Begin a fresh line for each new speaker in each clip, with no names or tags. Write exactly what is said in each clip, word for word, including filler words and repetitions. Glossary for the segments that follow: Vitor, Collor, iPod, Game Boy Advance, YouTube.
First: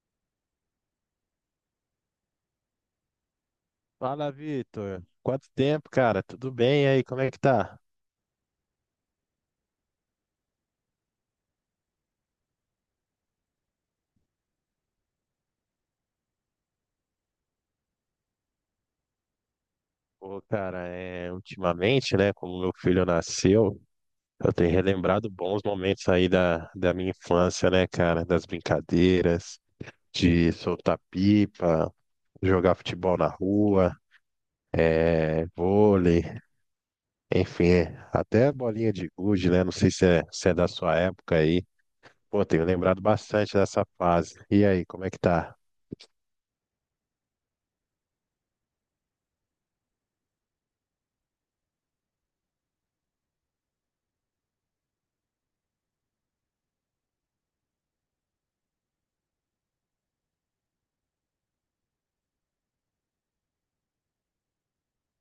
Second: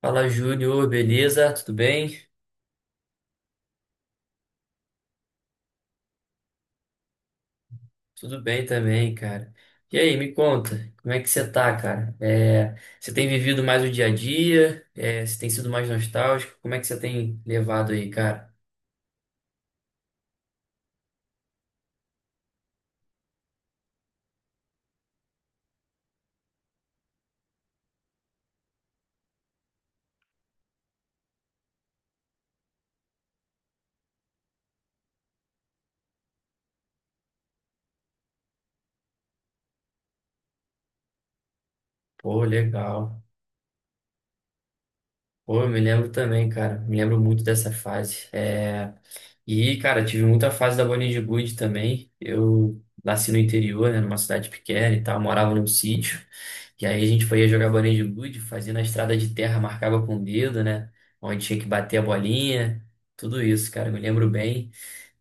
Fala, Júnior, beleza? Tudo bem?
Fala, Vitor. Quanto tempo, cara? Tudo bem? E aí, como é que tá?
Tudo bem também, cara. E aí, me conta, como é que você tá, cara? É, você tem vivido mais o dia a dia? É, você tem sido mais nostálgico? Como é que você tem levado aí, cara?
Pô, cara, é, ultimamente, né, como meu filho nasceu, eu tenho relembrado bons momentos aí da, da minha infância, né, cara? Das brincadeiras, de soltar pipa, jogar futebol na rua, é, vôlei, enfim, é, até bolinha de gude, né? Não sei se é, se é da sua época aí.
Pô,
Pô, tenho lembrado
legal.
bastante dessa fase. E aí, como é que tá?
Pô, eu me lembro também, cara. Me lembro muito dessa fase. É, E, cara, tive muita fase da Bolinha de Gude também. Eu nasci no interior, né, numa cidade pequena e tal, morava num sítio. E aí a gente foi jogar Bolinha de Gude, fazia na estrada de terra, marcava com o dedo, né? Onde tinha que bater a bolinha. Tudo isso, cara, me lembro bem.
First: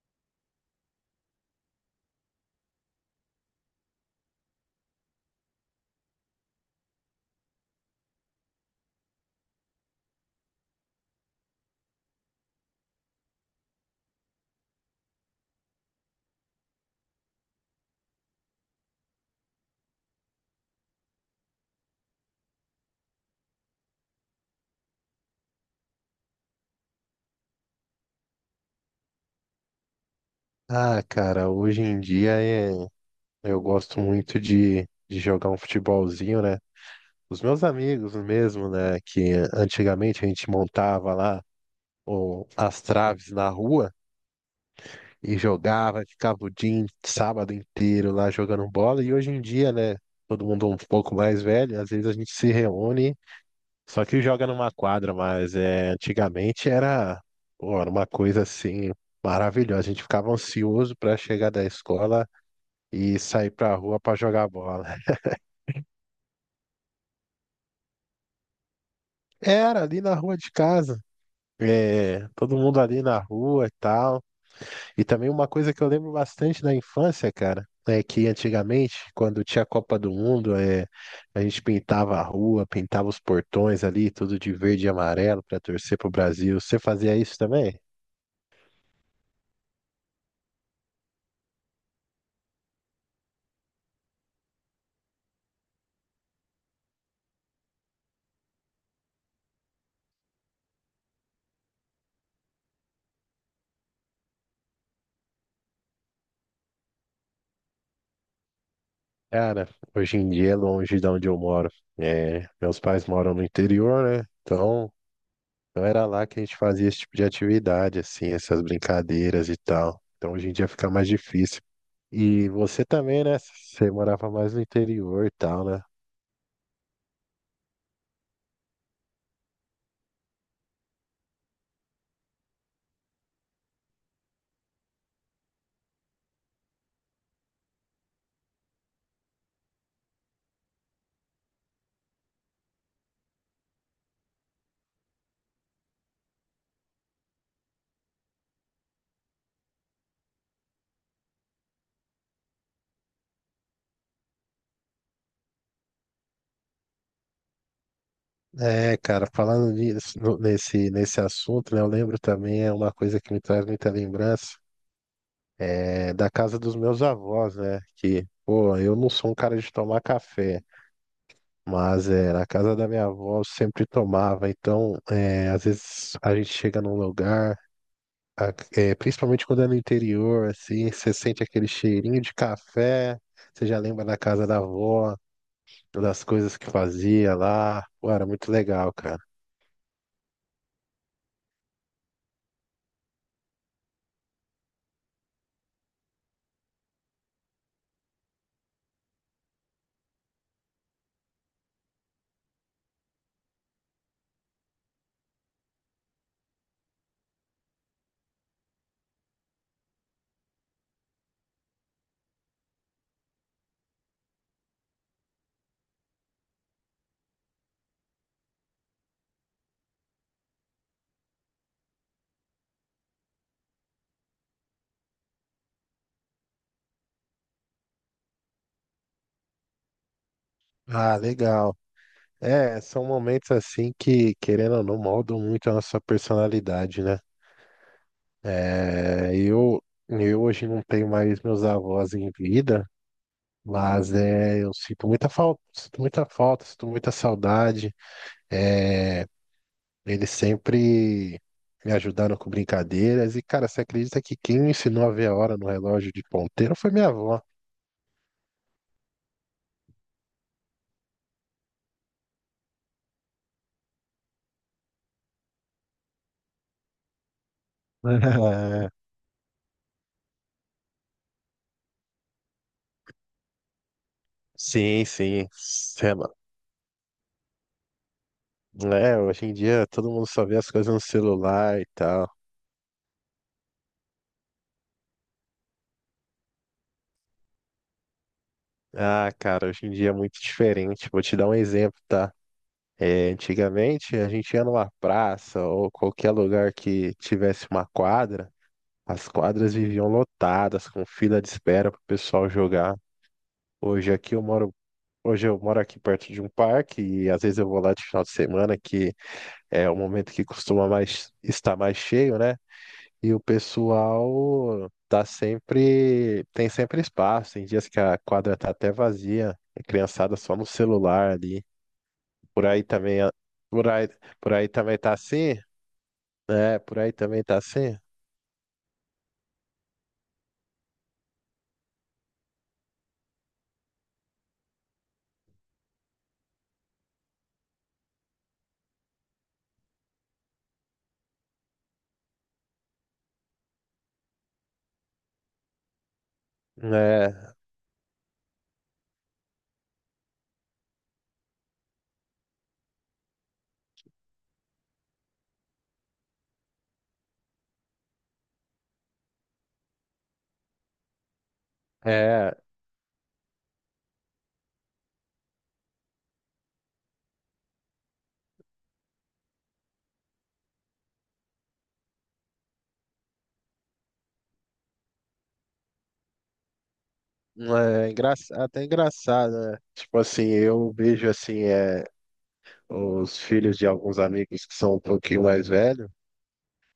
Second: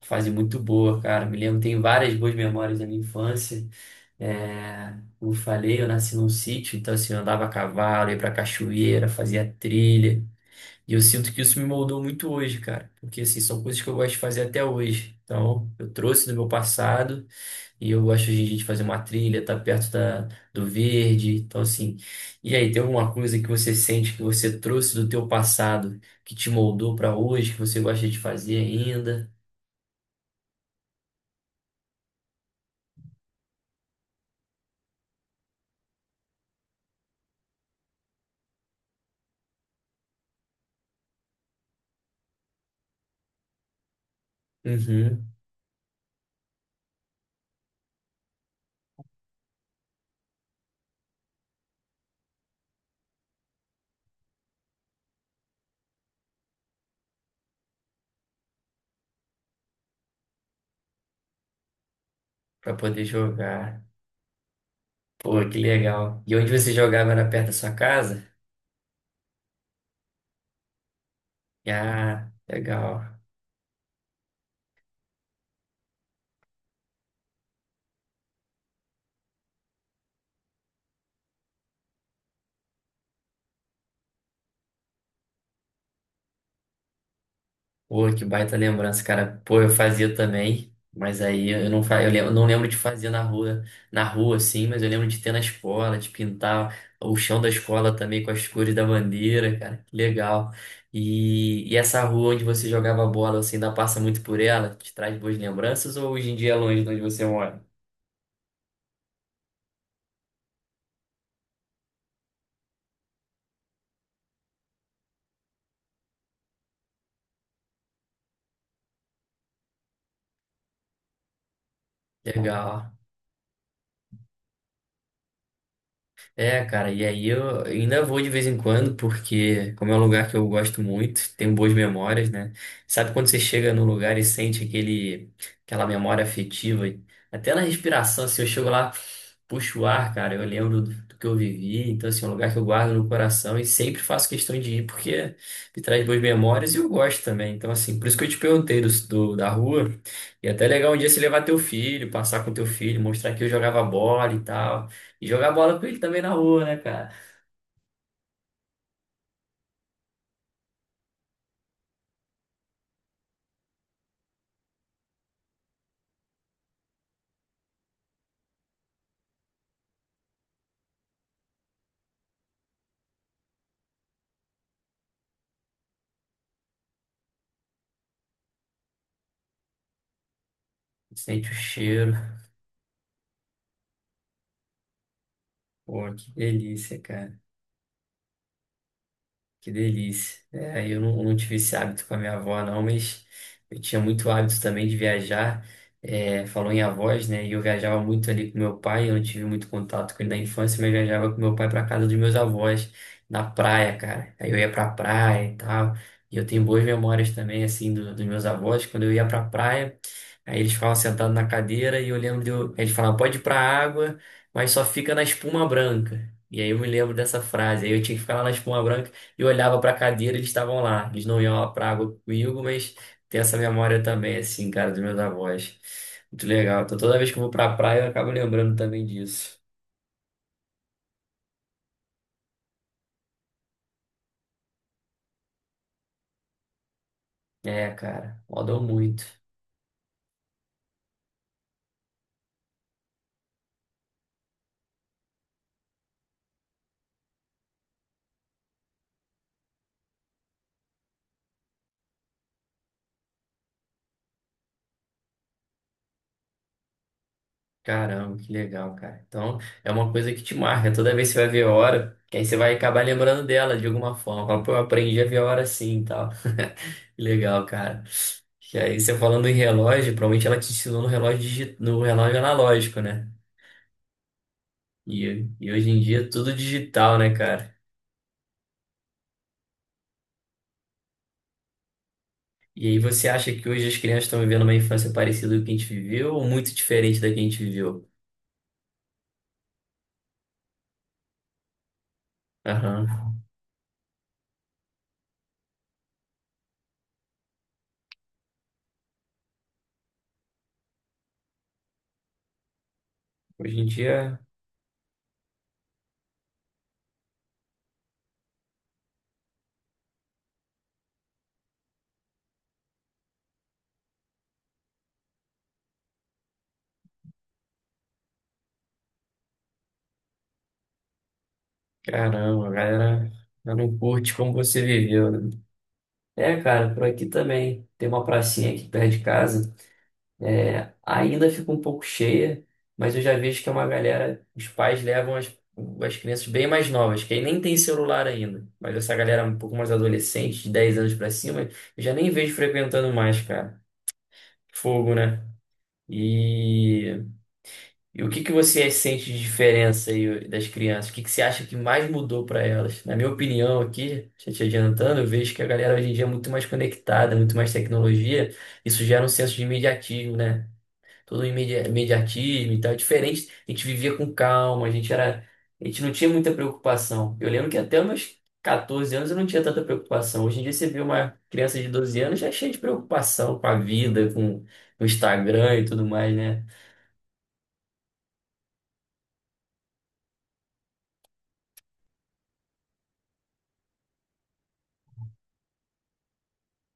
Fase muito boa, cara. Me lembro, tem várias boas memórias da minha infância. É, como eu falei, eu nasci num sítio, então assim, eu andava a cavalo, ia pra cachoeira, fazia trilha. E eu sinto que isso me moldou muito hoje, cara, porque assim, são coisas que eu gosto de fazer até hoje. Então, eu trouxe do meu passado e eu gosto hoje em dia de fazer uma trilha, estar perto da, do verde. Então, assim, e aí, tem alguma coisa que você sente que você trouxe do teu passado, que te moldou para hoje, que você gosta de fazer ainda?
Ah, cara, hoje em dia é. Eu gosto muito de, de jogar um futebolzinho, né? Os meus amigos mesmo, né? Que antigamente a gente montava lá o, as traves na rua
Uhum,
e jogava, ficava o dia, in- sábado inteiro lá jogando bola. E hoje em dia, né? Todo mundo um pouco mais velho, às vezes a gente se reúne, só que joga numa quadra, mas é, antigamente era, pô, era uma coisa assim maravilhosa. A gente ficava ansioso para chegar da escola
para poder
e sair pra
jogar.
rua para jogar bola.
Pô, que legal. E onde você jogava era perto da sua casa?
Era ali na rua de casa. É,
Ah,
todo mundo ali na
legal.
rua e tal. E também uma coisa que eu lembro bastante da infância, cara, é que antigamente, quando tinha a Copa do Mundo, é, a gente pintava a rua, pintava os portões ali, tudo de verde e amarelo pra torcer pro Brasil. Você fazia isso também?
Pô, que baita lembrança, cara. Pô, eu fazia também, mas aí eu não, fa... eu lem- eu não lembro de fazer na rua, na rua, assim, mas eu lembro de ter na escola, de pintar o chão da escola também com as cores da bandeira, cara. Que legal. E, e essa rua onde você jogava bola, você ainda passa muito por ela? Te traz boas lembranças ou hoje em dia é longe de onde você mora?
Cara, hoje em dia é longe de onde eu moro. É, meus pais moram no interior, né? Então, não era lá que a gente fazia esse tipo de atividade, assim, essas brincadeiras e tal. Então, hoje em dia fica mais difícil. E você
Legal.
também, né? Você morava mais no interior e tal, né?
É, cara, e aí eu ainda vou de vez em quando, porque como é um lugar que eu gosto muito, tenho boas memórias, né? Sabe quando você chega num lugar e sente aquele, aquela memória afetiva, até na respiração, assim, eu chego lá, puxo o ar, cara, eu lembro do, do que eu vivi, então, assim, é um lugar que eu guardo no coração e sempre faço questão de ir, porque me traz boas memórias e eu gosto também, então, assim, por isso que eu te perguntei do, do- da rua, e até é legal um dia você levar teu filho, passar com teu filho, mostrar que eu jogava bola e tal, e jogar bola com ele também na rua, né, cara?
É, cara, falando nisso, no- nesse, nesse assunto, né, eu lembro também, é uma coisa que me traz muita lembrança, é da casa dos meus avós, né? Que, pô, eu não sou um cara de tomar café, mas é, na casa da minha avó eu sempre tomava. Então, é, às vezes a gente chega num lugar, a- é, principalmente quando é no interior, assim, você sente
Sente o
aquele
cheiro.
cheirinho de café, você já lembra da casa da avó.
Pô,
Das
que
coisas que
delícia,
fazia
cara.
lá. Pô, era muito legal, cara.
Que delícia. É, eu não, não tive esse hábito com a minha avó, não, mas eu tinha muito hábito também de viajar. É, falou em avós, né? E eu viajava muito ali com meu pai. Eu não tive muito contato com ele na infância, mas viajava com meu pai para casa dos meus avós, na praia, cara. Aí eu ia pra praia e tal. E eu tenho boas memórias também, assim, do, dos meus avós. Quando eu ia pra praia, aí eles ficavam sentados na cadeira e eu lembro de eu, eles falavam, pode ir pra água, mas só fica na espuma branca. E aí eu me lembro dessa frase. Aí eu tinha que ficar lá na espuma branca eu olhava para a cadeira, eles estavam lá. Eles não iam lá para água comigo, mas tem essa memória também, assim, cara, dos meus avós. Muito legal. Então, toda vez que eu vou pra praia, eu acabo lembrando também disso.
Ah, legal. É, são momentos assim que, querendo ou não, moldam muito a nossa personalidade, né?
É, cara, rodou muito.
É, eu, eu hoje não tenho mais meus avós em vida, mas é, eu sinto muita falta, sinto muita falta, sinto muita saudade. Eles sempre me ajudaram com brincadeiras. E, cara, você acredita que quem me ensinou a ver a hora no relógio de ponteiro foi minha avó?
Caramba, que legal, cara. Então, é uma coisa que te marca. Toda vez que você vai ver a hora, que aí você vai acabar lembrando dela de alguma forma. Fala, Pô, eu aprendi a ver a hora assim e tal. Que legal, cara. E
É,
aí, você falando em relógio, provavelmente ela te ensinou no relógio, digi- no relógio analógico, né?
sim,
E,
sim.
e hoje em
Sei
dia é
lá.
tudo digital, né, cara?
É, hoje em dia todo mundo só vê as coisas no celular e tal.
E aí você acha que hoje as crianças estão vivendo uma infância parecida com a que a gente viveu ou muito diferente da que a gente viveu?
Ah, cara, hoje em dia é muito diferente. Vou te dar um exemplo, tá? É,
Aham.
antigamente a gente ia numa praça ou qualquer lugar que tivesse uma quadra, as quadras viviam lotadas, com fila de espera pro pessoal jogar.
Hoje em
Hoje aqui
dia,
eu moro, hoje eu moro aqui perto de um parque e às vezes eu vou lá de final de semana, que é o momento que costuma mais estar mais cheio, né? E o pessoal tá sempre, tem sempre espaço. Tem dias que a quadra tá até vazia, a criançada só no celular ali. Por
caramba, a
aí também,
galera
a-
já
por
não
aí,
curte como
por aí
você
também tá
viveu, né?
assim?
É,
É,
cara,
por
por
aí
aqui
também tá
também.
assim?
Tem uma pracinha aqui perto de casa. É, ainda fica um pouco cheia, mas eu já vejo que é uma galera, os pais levam as, as crianças bem mais novas, que aí nem tem celular ainda. Mas essa galera um pouco mais adolescente, de dez anos pra cima, eu já nem vejo frequentando mais, cara. Fogo, né? E,
É,
e o que que você sente de diferença aí das crianças? O que que você acha que mais mudou pra elas? Na minha opinião aqui, já te adiantando, eu vejo que a galera hoje em dia é muito mais conectada, muito mais tecnologia. Isso gera um senso de imediatismo, né? Tudo imedi-
é,
imediatismo e tal, é diferente. A gente vivia com calma, a gente era, a gente não tinha muita preocupação. Eu lembro que até os meus catorze anos eu não tinha tanta preocupação. Hoje em dia você vê uma criança de doze anos já é cheia de preocupação com a vida, com o Instagram e tudo mais, né?
é engra- até engraçado, né? Tipo assim, eu vejo assim, é, os filhos de alguns amigos que são um pouquinho mais velhos.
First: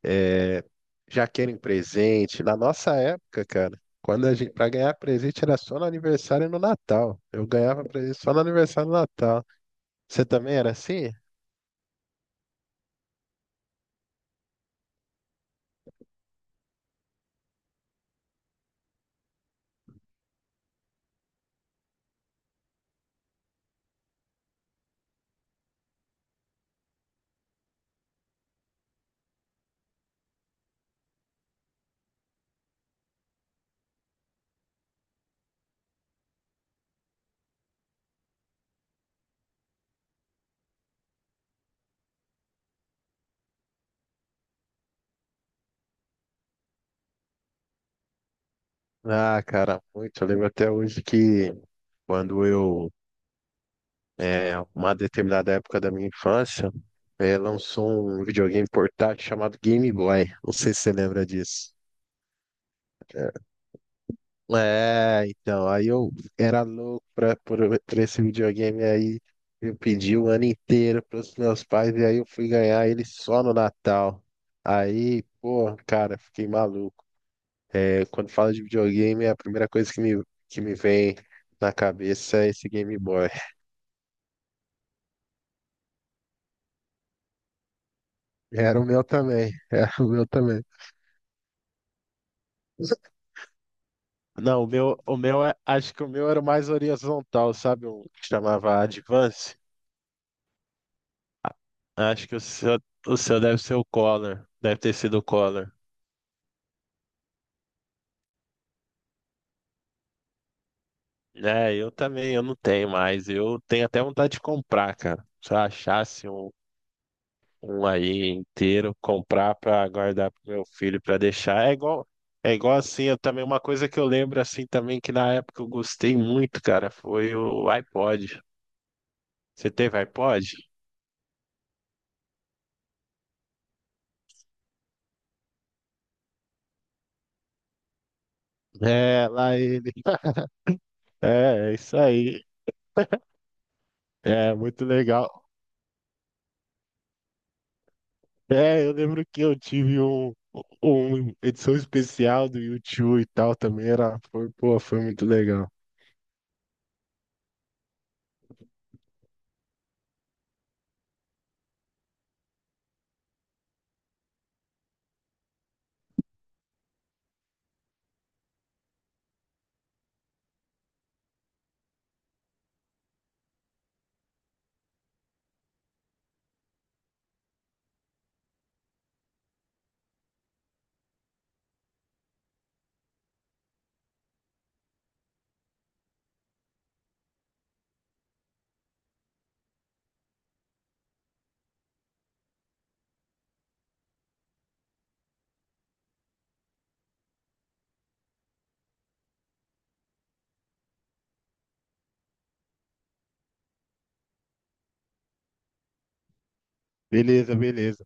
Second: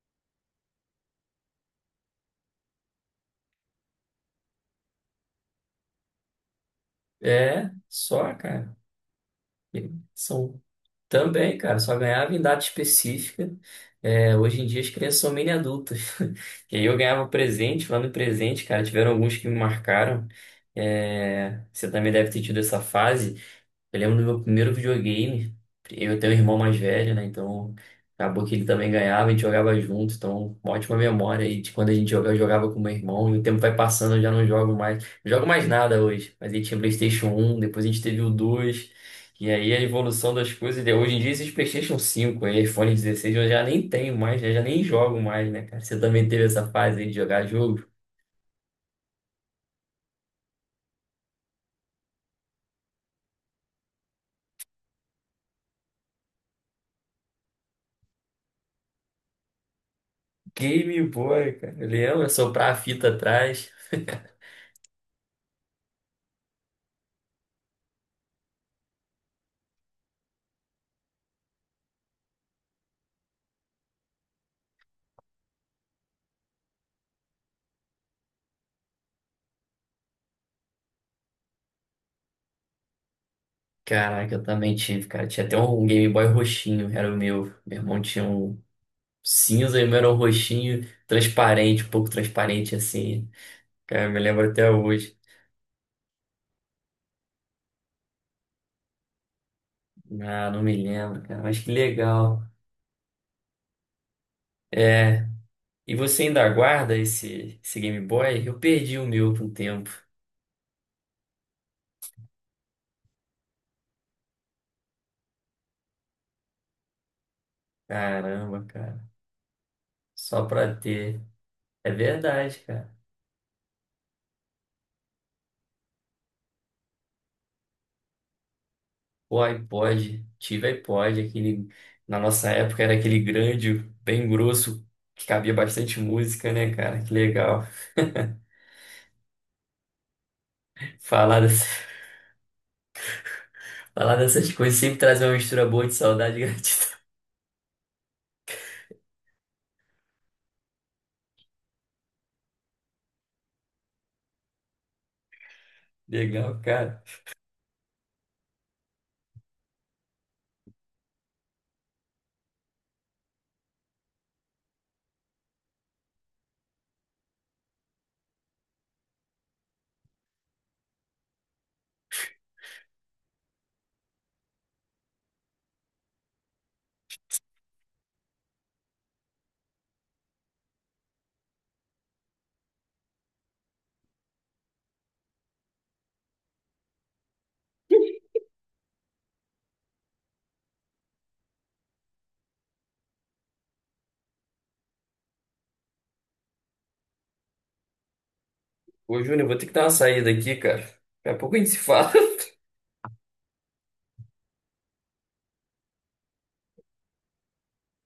É, já querem presente. Na nossa época, cara, quando a gente, para ganhar presente era só no aniversário e no Natal. Eu
É,
ganhava presente
só,
só no
cara.
aniversário e no Natal. Você também
São
era assim?
Também, cara, só ganhava em data específica. É, hoje em dia as crianças são mini adultas. E aí eu ganhava presente, falando em presente, cara, tiveram alguns que me marcaram. É, você também deve ter tido essa fase. Eu lembro do meu primeiro videogame. Eu tenho um irmão mais velho, né? Então acabou que ele também ganhava, a gente jogava junto. Então, uma ótima memória aí de quando a gente jogava, eu jogava com meu irmão. E o tempo vai passando, eu já não jogo mais. Não jogo mais nada hoje. Mas aí tinha PlayStation um depois a gente teve o dois. E aí a evolução das coisas. Né? Hoje em dia esses PlayStation cinco aí, iPhone dezesseis eu já nem tenho mais, né? Já nem jogo mais, né, cara? Você também teve essa fase aí de jogar jogo?
Ah, cara, muito. Eu lembro até hoje que quando eu, é, uma determinada época da minha infância, é, lançou um videogame portátil chamado Game Boy. Não sei se você
Game
lembra
Boy,
disso.
cara. Eu lembro, soprar a fita atrás.
É, então, aí eu era louco pra, por, por esse videogame aí. Eu pedi o ano inteiro pros meus pais e aí eu fui ganhar ele só no Natal. Aí, pô, cara, fiquei maluco. É, quando falo de videogame, a primeira coisa que me, que me vem na cabeça é esse Game Boy.
Caraca, eu também tive, cara. Tinha até um Game Boy roxinho, era o meu. Meu irmão tinha um
Era o meu também,
cinza e o
era
meu
o
era um
meu também.
roxinho, transparente, um pouco transparente assim. Cara, eu me lembro
Não, o
até
meu, o
hoje.
meu, é- acho que o meu era o mais horizontal, sabe? Um que chamava Advance.
Ah, não me lembro, cara, mas que
Acho que o
legal.
seu, o seu deve ser o Collor. Deve ter sido o
É,
Collor.
e você ainda aguarda esse, esse Game Boy? Eu perdi o meu por um tempo.
É, eu também, eu não tenho mais. Eu tenho até vontade de comprar, cara. Se eu achasse um, um aí
Caramba,
inteiro,
cara,
comprar pra guardar pro
só
meu
pra
filho, pra
ter.
deixar. É
É
igual, é
verdade,
igual
cara.
assim, eu também, uma coisa que eu lembro assim também, que na época eu gostei muito, cara, foi o iPod.
O
Você teve
iPod,
iPod?
tive iPod, aquele, na nossa época era aquele grande, bem grosso, que cabia bastante música, né, cara? Que legal.
É, lá ele.
Falar, dessa-
É, é isso aí.
Falar dessas
É,
coisas
muito
sempre traz uma
legal.
mistura boa de saudade e gratidão.
É, eu lembro que eu tive um, um edição especial do YouTube e tal também, era, foi, pô, foi muito legal.
Legal, cara. Ô, Júnior, eu vou ter que dar uma saída aqui, cara. Daqui a pouco a gente se fala.
Beleza, beleza.